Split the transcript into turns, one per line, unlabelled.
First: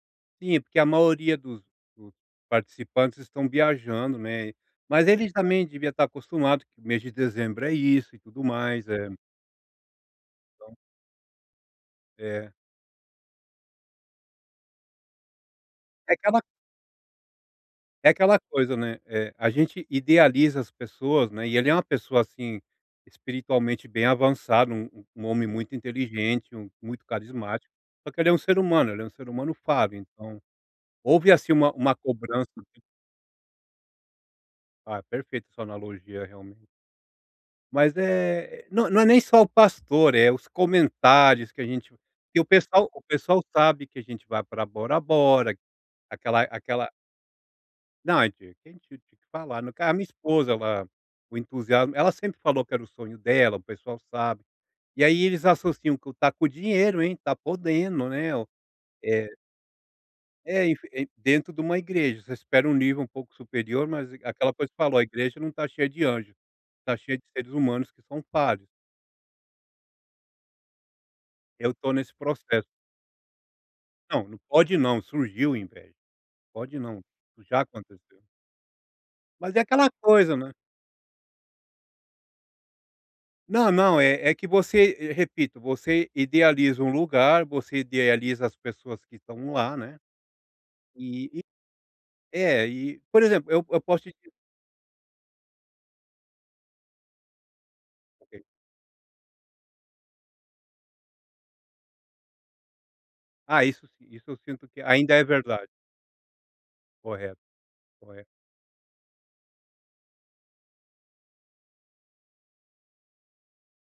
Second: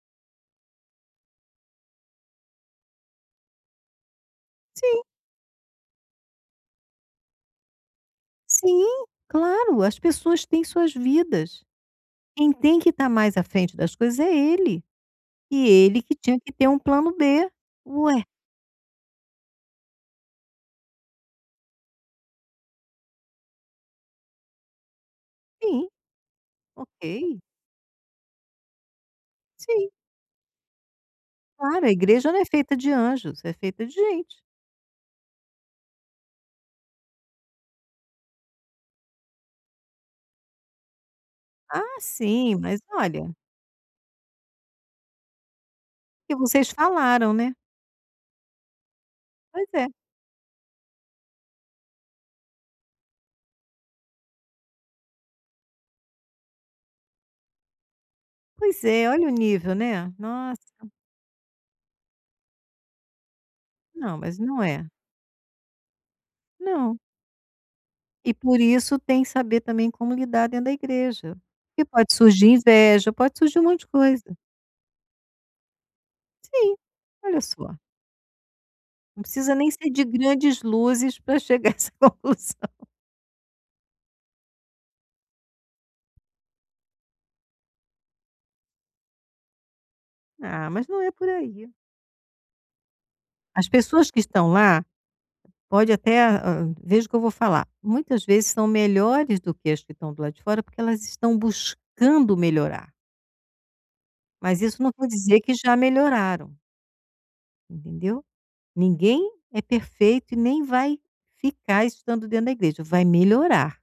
Sim, porque a maioria dos dos participantes estão viajando, né,
Sim.
mas eles também devia estar acostumado que o mês de dezembro é isso e tudo
Sim,
mais, eh
claro. As pessoas têm
Então.
suas vidas,
É.
quem tem que estar mais à frente das coisas é ele, e ele
É
que tinha
aquela
que ter um plano B,
é
ué.
aquela coisa, né, eh, a gente idealiza as pessoas, né, e ele é uma pessoa, assim, espiritualmente bem avançado, um um homem muito
Sim,
inteligente, um muito
ok.
carismático, só que ele é um ser humano, ele é um ser humano
Sim.
falho então houve, assim, uma
Claro, a
uma
igreja não é
cobrança
feita de anjos, é feita de gente.
Ah, perfeita sua analogia, realmen Mas é não não é nem só o pastor, é os comentários que a
Ah,
gente que o
sim, mas
pessoal o
olha
pessoal sabe que a gente vai pra Bora Bora,
Que
aquela
vocês
aquela
falaram, né.
Não, [unintelligible] que falar,
Pois
eh,
é.
a minha esposa ela o entusiasmo ela sempre falou que era o sonho dela, o pessoal sabe. E aí eles associam que: "Tá com o dinheiro, hein, tá podendo, né, o"
Pois é. Olha
eh
o nível, né. Nossa.
É, enfi e dentro de uma igreja, você espera um nível um pouco superior, mas
Não, mas
aquela
não
coisa que
é.
falou, a igreja não tá cheia de anjo, tá
Não.
cheia de seres humanos que são
E por
falhos.
isso tem saber também como lidar dentro da igreja,
Eu
porque
estou nesse
pode surgir
processo.
inveja, pode surgir um monte de
Não, não
coisa.
pode não, surgiu inveja, pode
Sim,
não,
olha
já
só.
aconteceu.
Não precisa
Mas é
nem
aquela
ser de
coisa, né.
grandes luzes pra chegar essa conclusão.
Não, não, é é que você, repito, você idealiza um lugar, você idealiza as pessoas que estão lá, né.
Ah, mas não é por
E e
aí.
é, e por exemplo, eu
As
eu posso
pessoas
te
que
di
estão lá pode até, ah, veja o que eu vou falar, muitas vezes são melhores do que as que estão do lado de fora, porque elas estão buscando melhorar.
Ah, isso si isso eu
Mas
sinto que
isso não vou
ainda é
dizer que
verda
já melhoraram.
Correto.
Entendeu?
Corre
Ninguém é perfeito e nem vai ficar estando dentro da igreja. Vai melhorar.